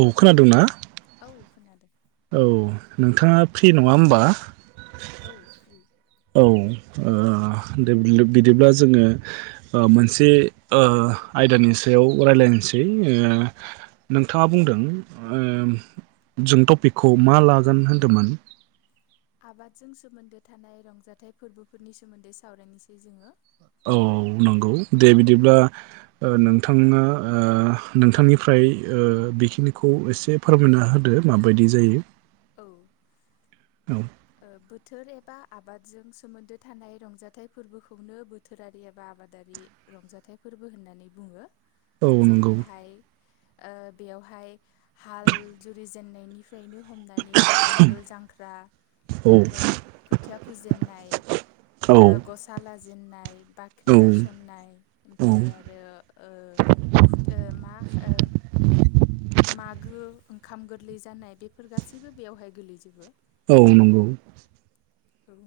अ खोनादोंना। औ खोनादों। औ नोंथाङा फ्रि नङा होमबा। औ फ्रि औ ओह दे बिल बिदिब्ला जोंङो ओह मोनसे ओह आयदानि सायाव रायलायनोसै ओ नोंथाङा बुंदों ओ जों टपिकखौ मा लागोन होन्दोमोन आबादजों सोमोन्दो थानाय रंजाथाइ फोरबोफोरनि सोमोन्दै सावरायनोसै जोङो औ नंगौ दे बिदिब्ला नोंथाङा ओह नोंथांनिफ्राय ओह बेखिनिखौ एसे फोरमायना होदो माबायदि जायो औ औ बोथोर एबा आबादजों सोमोन्दो थानाय रंजाथाइ फोरबोखौनो बोथोरारि एबा आबादारि रंजाथाइ फोरबो होननानै बुंङो औ नंगौ जेरैहाय ओ बेयावहाय हाल जुरिजेननायनि बेनो हमनानै नांगोल जांख्रा औ ओमफ्राय खोथिया फोजेनाय औ ओ गसा ला आजेनन्नाय औ बाख्रि गायसननाय औ ओमफ्राय आरो ओ मा ओ मा गो ओंखाम गोरलै जानाय बेफोर गासैबो बेवहाय गोलैजोबो औ नंगौ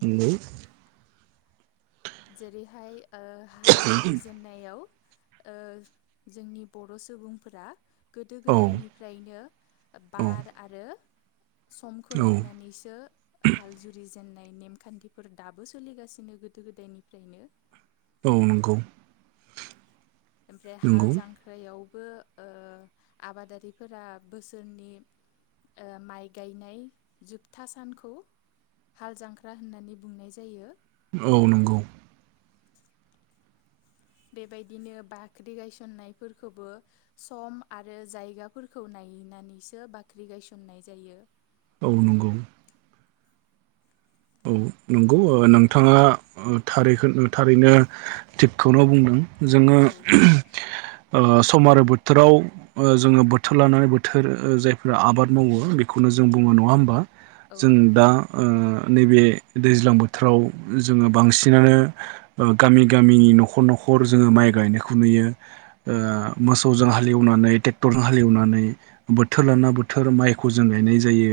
नंगौ जेरैहाय ओ हाल जुरिजेननायाव ओ जोंनि बर' सुबुंफोरा गोदो औ गोदायनिफ्रायनो औ बार आरो समखौ औ नायनानैसो हाल जुरि जेननाय नेमखान्थिफोर दाबो सोलिगासिनो गोदो गोदाय बेनिफ्राइनो औ नंगौ ओमफ्राय नंगौ हाल जांख्रायाव बो ओ आबादारिफोरा बोसोरनि ओ माइ गायनाय जोबथा सानखौ हाल जांख्रा होननानै बुंनाय जायो औ नंगौ बेबायदिनो बाख्रि गायसननायफोरखबो सम आरो जायगाफोरखौ नायनानैसो बाख्रि गायसननाय जायो ओ नंगौ औ नं गौ नोंथाङा ओ थारैखो थारैनो थिगखौनो बुंदों जोंङो औ [unintelligible] ओ सम आरो बोथोराव ओ जोङो बोथोर लानानै बोथोर ओ जायफोरा आबाद मावो बेखौनो जों बुङो नङा होमबा औ जों दा ओ नैबे दैज्लां बोथोराव जोङो बांसिनानो ओ गामि गामि न'खर न'खर जोङो माइ गायनायखौ नुयो ओ औ मोसौजों हालेवनानै टेक्टरजों हालेवनानै बोथोर लाना बोथोर माइखौ जों गायनाय जायो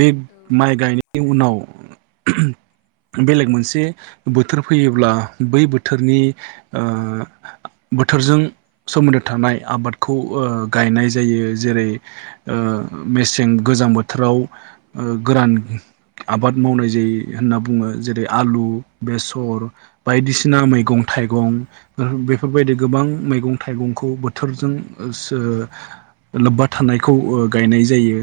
बे औ माइ गायनायनि उनाव [unintelligible] बेलेग मोनसे बोथोर फैयोब्ला बै बोथोरनि ओ बोथोरजों सोमोन्दो थानाय आबादखौ ओ गायनाय जायो ओ जेरै मेसें गोजां बोथोराव ओ गोरान आबाद मावनाय जायो होनना बुङो जेरै आलु बेसर बायदिसिना मैगं थाइगं बेफोरबायदि गोबां मैगं थाइगंखौ बोथोरजों सो ओ लोब्बा थानायखौ गायनाय जायो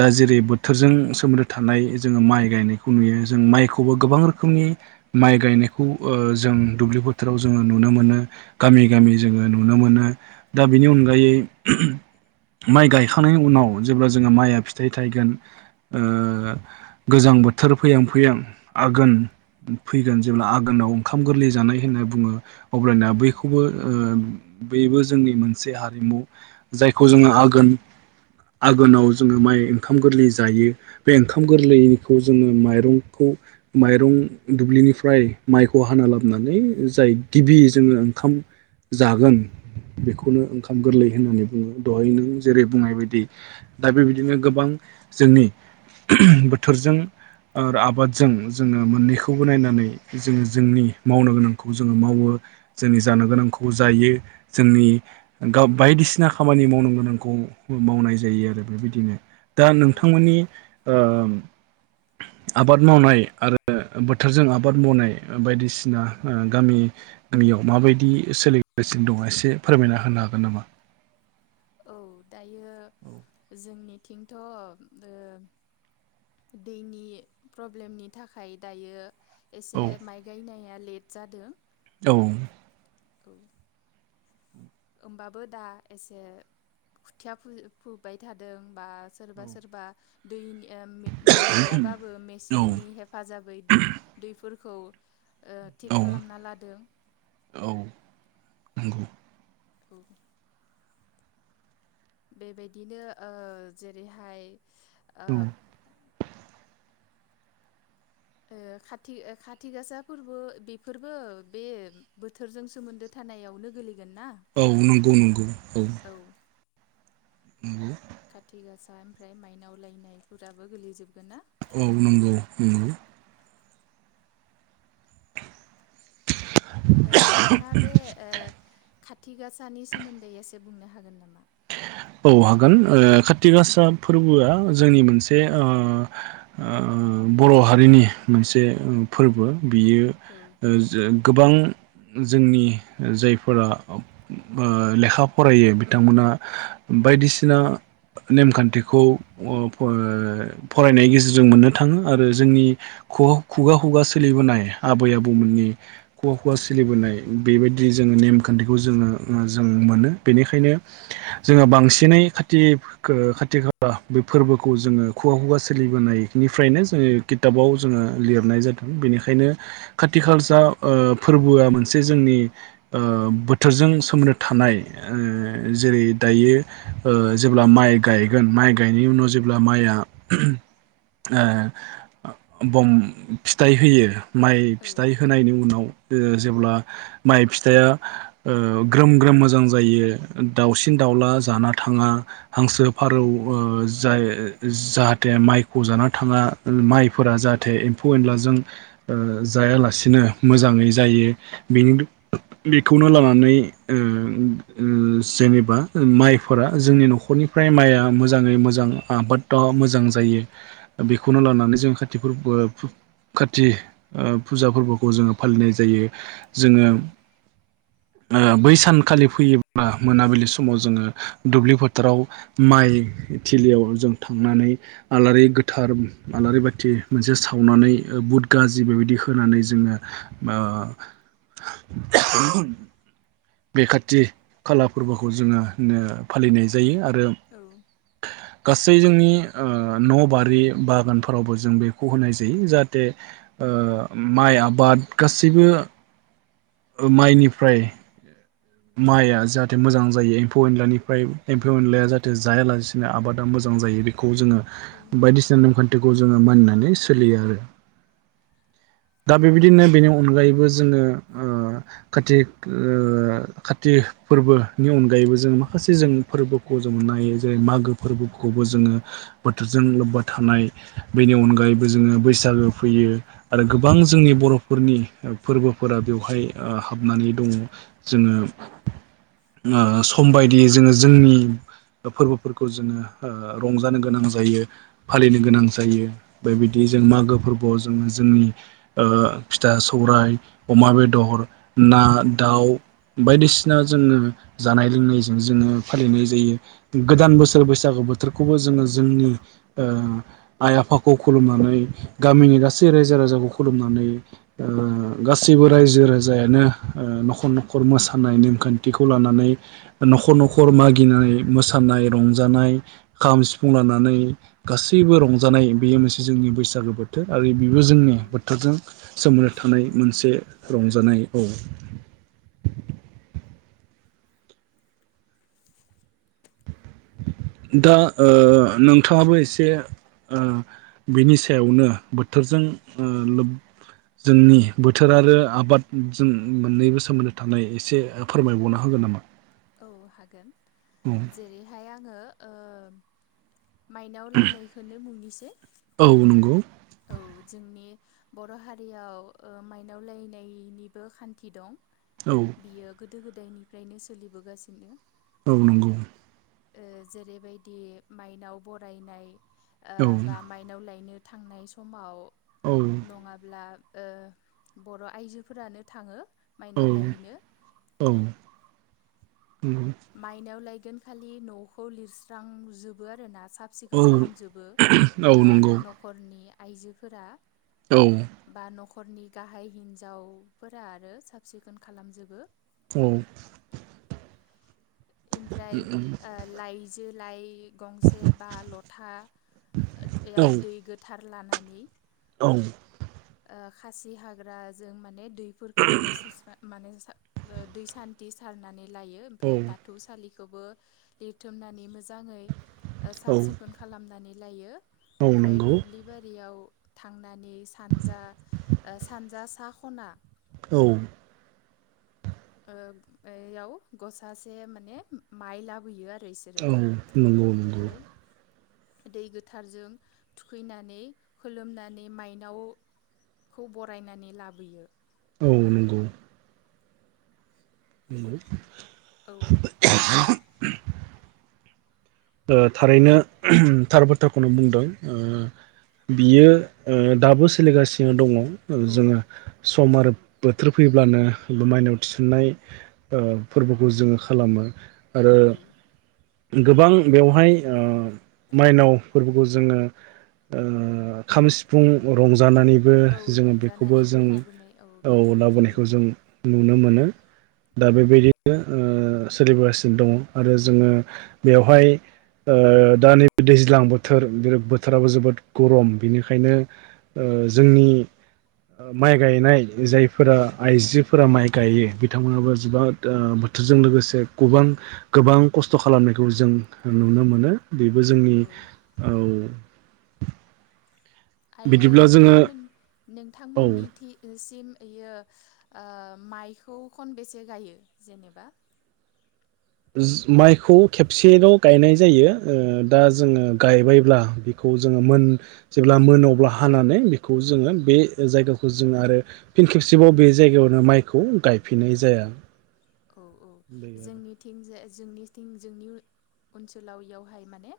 दा औ जेरै बोथोरजों सोमोन्दो थानाय जोङो माइ गायनाय नुयो जों माइखौबो गोबां रोखोमनि माइ गायनायखौ ओ जों दुब्लि बोथोराव जोङो नुनो मोनो गामि गामि जोङो नुनो मोनो दा बेनि अनगायै माइ गायखांनायनि उनाव जेब्ला जोङो माइआ फिथाइ थायगोन गोजां बो बोथोर फैहां फैयां आघोन फैगोन जेब्ला आघोनाव ओंखाम गोरलै जानाय होनना बुङो अब्लाना बैखौबो बेबो जोंनि मोनसे हारिमु जायखौ जोङो आघोन आघोनाव जोङो माइ ओंखाम गोरलै जायो बे ओंखाम गोरलैखौ जोङो माइरंखौ माइरं दुब्लिनिफ्राय माइखौ हाना लाबोनानै जाय गिबि जोङो ओंखाम जागोन बेखौनो ओंखाम गोरलै होननानै बुं बुङो दहै नों जेरै बुंनाय बायदि दा बेबायदिनो गोबां जोंनि बोथोरजों आरो आबादजों जोङो मोननैखौबो नायनानै जोङो जोंनि मावनो गोनांखौ जोङो मावो जोंनि जानो औ गोनांखौ जायो जोंनि गाव बायदिसिना खामानि मावनो गोनांखौ मावनाय जायो आरो बेबायदिनो दा औ नोंथांमोननि ओ आबाद मावनाय आरो बोथोरजों आबाद मावनाय बायदिसिना गामियाव माबायदि सोलिगासिनो दङ एसे फोरमायना होनो हागोन नामा औ दायो जोंनि थिंथ' ओ दैनि प्रब्लेमनि थाखाय दायो औ एसे माइ गायनाय आ लेट जादों औ औ होमबाबो दा एसे खुथिया फुबाय थादों बा सोरबा सोरबा दैनि दै गैयबाबो औ मेचिननि हेफाजाबै दै फोरखौ ओ थि औ खालामना लादों। औ नंगौ। थ बेबायदिनो ओ जेरैहाय ओ औ ओ खाथि गासा फोरबो बेफोरबो बे बोथोरजों सोमोन्दो थानायावनो गोलै औ नंगौ नंगौ औ। नंगौ। खाथिगासा ओमफ्राय मायनाव लायनायफोराबो गोलै जोबगोन ना? औ नंगौ नंगौ। ओ नोंथाङा बे ओ खाथिगासानि सोमोन्दै एसे बुंनो हागोन नामा? औ हागोन ओ काथिगआसा फोरबोआ जोंनि मोनसे ओ ओ बर' हारिनि मोनसे फोरबो। बेयो औ ओ जो गोबां जोंनि जायफोरा ओ लेखा फरायो बिथांमोना बायदिसिना नेमखान्थिखौ ओ फो फरायनायनि गेजेरजों मोननो थाङो आरो जोंनि खुगा खुगा सोलिबोनाय आबै आबौमोननि खुगा खुगा औ सोलिबोनाय बेबायद दि जोङो नेमखान्थिखौ जोङो ओ जों मोनो बेनिखायनो जोङो बांसिनै खाथि [unintelligible] बे फोरबोखौ जोङो खुगा खुगा सोलिबोनायनिफ्रायनो जोङो खिथाबाव जोङो लिरनाय जादों बेनिखायनो खाथिखालसा ओ फोरबोआ मोनसे जोंनि ओ बोथोरजों सोमोन्दो थानाय। औ ओ दायो ओ जेब्ला माइ गायगोन माइ गायनायनि उनाव जेब्ला माइआ ओ बं फिथाइ होयो माइ औ फिथाइ होनायनि उनाव ओ जेब्ला माइ फिथाइया ओ ग्रोम ग्रोम मोजां जायो। दाउसिन दाउला जाना थाङा। हांसो औ फारौ ओ जाय जाहाथे माइखौ जाना थाङा माइफोरा जाहाथे एम्फौ एनलाजों ओ जायालासिनो मोजाङै जायो बेनि बेखौनो लानानै ओ ओ जेनेबा माइफोरा जोंनि न'खरनिफ्राय माइआ मोजाङै मोजां आबादा मोजां जायो बेखौनो लानानै जों कातिगफोरबो फु खाति ओ फुजा फोरबोखौ जोङो फालिनाय जायो। जोङो औ ओ बै सानखालि फैयोब्ला मोनाबिलि समाव जोङो दुब्लि फोथाराव माइ थिलियाव जों थांनानै आलारि गोथार आलारि बाथि मोनसे सावनानै बुद गाजि बेबायदि होनानै जोङो ओ बेखाथि खाला फोरबोखौ जोङो नो फालिनाय जायो। आरो औ गास सै जोंनि ओ न' बारि बागानफोरावबो जों बेखौ होनाय जायो जाहाथे ओ माइ आबाद गासैबो ओ माइनिफ्राय माइआ जाहाथे मोजां जायो एम्फौ एनलानिफ्राय एम्फौ एनलाया जाहाथे जायालासेनो आबादा मोजां जायो बे खौ जोङो बायदिसिना नेमखान्थि खौ जोङो मानिनानै सोलियो आरो दा बेबायदिनो बेनि अनगायैबो जोङो ओ खाथिग ओ खाति फोरबो नि अनगायैबो जों माखासे जों फोरबोखौ जोंङो नायो जेरै मागो फोरबोखौबो जोङो बोथोरजों लोब्बा थानाय बेनि अनगायैबो जोङो बैसागो फैयो। आरो गोबां जोंनि बर'फोरनि फोरबोफोरा बेवहाय ओ हाबनानै दङ जोङो ओ सम बायदियै जोङो जोंनि फोरबोफोरखौ जोङो ओ रंजानो गोनां जायो। फालिनो गोनां औ जायो बेबायदि जों मागो फोरबोआव जोङो जोंनि ओ फिथा-सौराय, अमा बेदर ना, दाउ। सिना जोङो जानाय लोंनायजों जोङो फालिनाय जायो। गोदान बोसोर औ बैसागु बोथोरखौबो जोङो ज जोंनि ओ आइ-आफाखौ खुलुमनानै, गामिनि गासै रायजो-राजाखौ खुलुमनानै ओ गासैबो रायजो-राजायानो ओ न'खर न'खर खर मोसानाय नेमखान्थिखौ लानानै न'खर न'खर मागिनाय मोसानाय रंजानाय खाम, सिफुं लानानै गासैबो रंजानाय बेयो मोनस जोंनि बैसागो बोथोर आरो ब बेबो जोंनि बोथोरजों सोमोन्दो थानाय मोनसे रंजानाय औ। दा ओ नोंथाङाबो एसे ओ बेनि सायावनो बोथोरजों ओ लोब जोंनि बोथोर आरो आबादजों मोननैबो सोमोन्दो थानाय एसे फोरमायबावना होगोन नामा? औ हागोन। औ जेरैहाय आङो ओ माइनाव लायनायखौनो बुंनिसै औ नंगौ औ जोंनि बर' हारियाव ओ माइनाव लायनायनिबो खान्थि दं। औ बियो गोद गोदो-गोदायनिफ्रायनो सोलि बोगासिनो दङ। औ नंगौ। ओ जेरैबायदि माइनाव बरायनाय ओ औ बा माइनाव लायनो थांनाय समाव औ नङाब्ला ओ बर' आइजोफोरानो थाङो औ माइनाव लायनो। औ नंगौ माइनाव लायन गोन खालि न'खौ लिरस्रांजोबो आरो ना। औ साब-सिखोन खालामजोबो औ ओ नंगौ न'खरनि आइजोफोरा औ। खरनि गाहाइ हिन्जावफोरा आरो साब-सिखोन खालामजोबो। औ। इनफ्राय ओ लाइजो लाइ गंसे बा लथायाव दै गोथार। लानानै। औ। ओ खासि हाग्राजों माने। दैफोरखो माने सुस्रा माने। ओ दै सान्ति सारनानै। लायो ओमफ्राय औ बाथौ सालि खोबो लिरथुमनानै मो जाङै ओ औ साब सिखोन खालामनानै। जायो। औ ओमफ्राय नंगौ दुब्लि बारियाव। थांनानै। सानजा ओ सानजा सा। ख'ना। औ। ओ इयाव गसासे माने माइ लाबोयो आ औ नंगौ नंगौ। दै गोथारजों थुखैनानै फोलोमनानै माइनावखौ बरायनानै लाबोयो। औ नंगौ। नंगौ। औ [inaudible] ओ थारैनो थार बाथ्राखौनो बुंदों ओ बियो ओ दाबो सोलिगासिनो दङ'। ओ औ जोङो सम आरो बोथोर फैब्लानो बो माइनाव थिसननाय ओ फोरबोखौ जोङो खालामो। आरो औ गोबां। बेवहाय ओ माइनाव फोरबोखौ जोङो ओ खाम सिफुं रं जानानैबो औ जोङो बेखौबो रंजानानैबो जों लाबोनाय औ बिदिबो लाबोनायखौ जायो जों नुनो मोनो। दा औ बेबायदिनो ओ सोलिबोगासिनो दङ'आरो जोङो बेवहाय। ओ दा नैबे दैज्लां बोथोर बो-बोथोराबो जोबोद गरम बेनिखायनो ओ जोंनि माइ गायनाय जायफोरा आइजोफोरा माइ गायो बिथांमोनाबो जोबोद ओ बोथोरजों लोगोसे गोबां गोबां खस्थ' खालामनायखौ जों औ नुनो मोनो बेबो जोंनि औ औ आरो बिदिब्ला जोङो नोंथांमोन औ नोंथांमोननि थिसिम इयो ओ माइखौ खनबेसे गायो जेनेबा? [unintelligible] माइखौ खेबसेल' गायनाय जायो। ओ दा औ जोङो गायबायब्ला बिखौ जोङो मोन जेब्ला मोनो अब्ला हानानै बेखौ जोङो बे जायगाखौ जोङो आरो फिन खेबसेबाव बे जायगायावनो माइखौ गायफिननाय जाया। औ औ जोंनिथिंजाय जोंनिथिं जोंनि ओनसोलाव बेयावहाय माने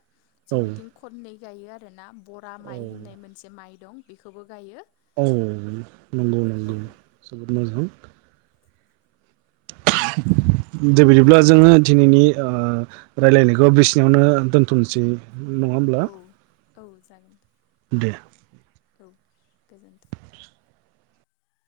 औ जोंनिथिं खननै गायो आरो ना बरा औ माइ होननाय मोनसे माइ दं बिखौबो गायो औ नंगौ औ नंगौ जोबोद मोजां दे बिदिब्ला जोङो दिनैनि ओ रायलायनायखौ बिसिनावनो दोनथसै नङा औ होमब्ला औ जागोन दे औ गोजोन्थों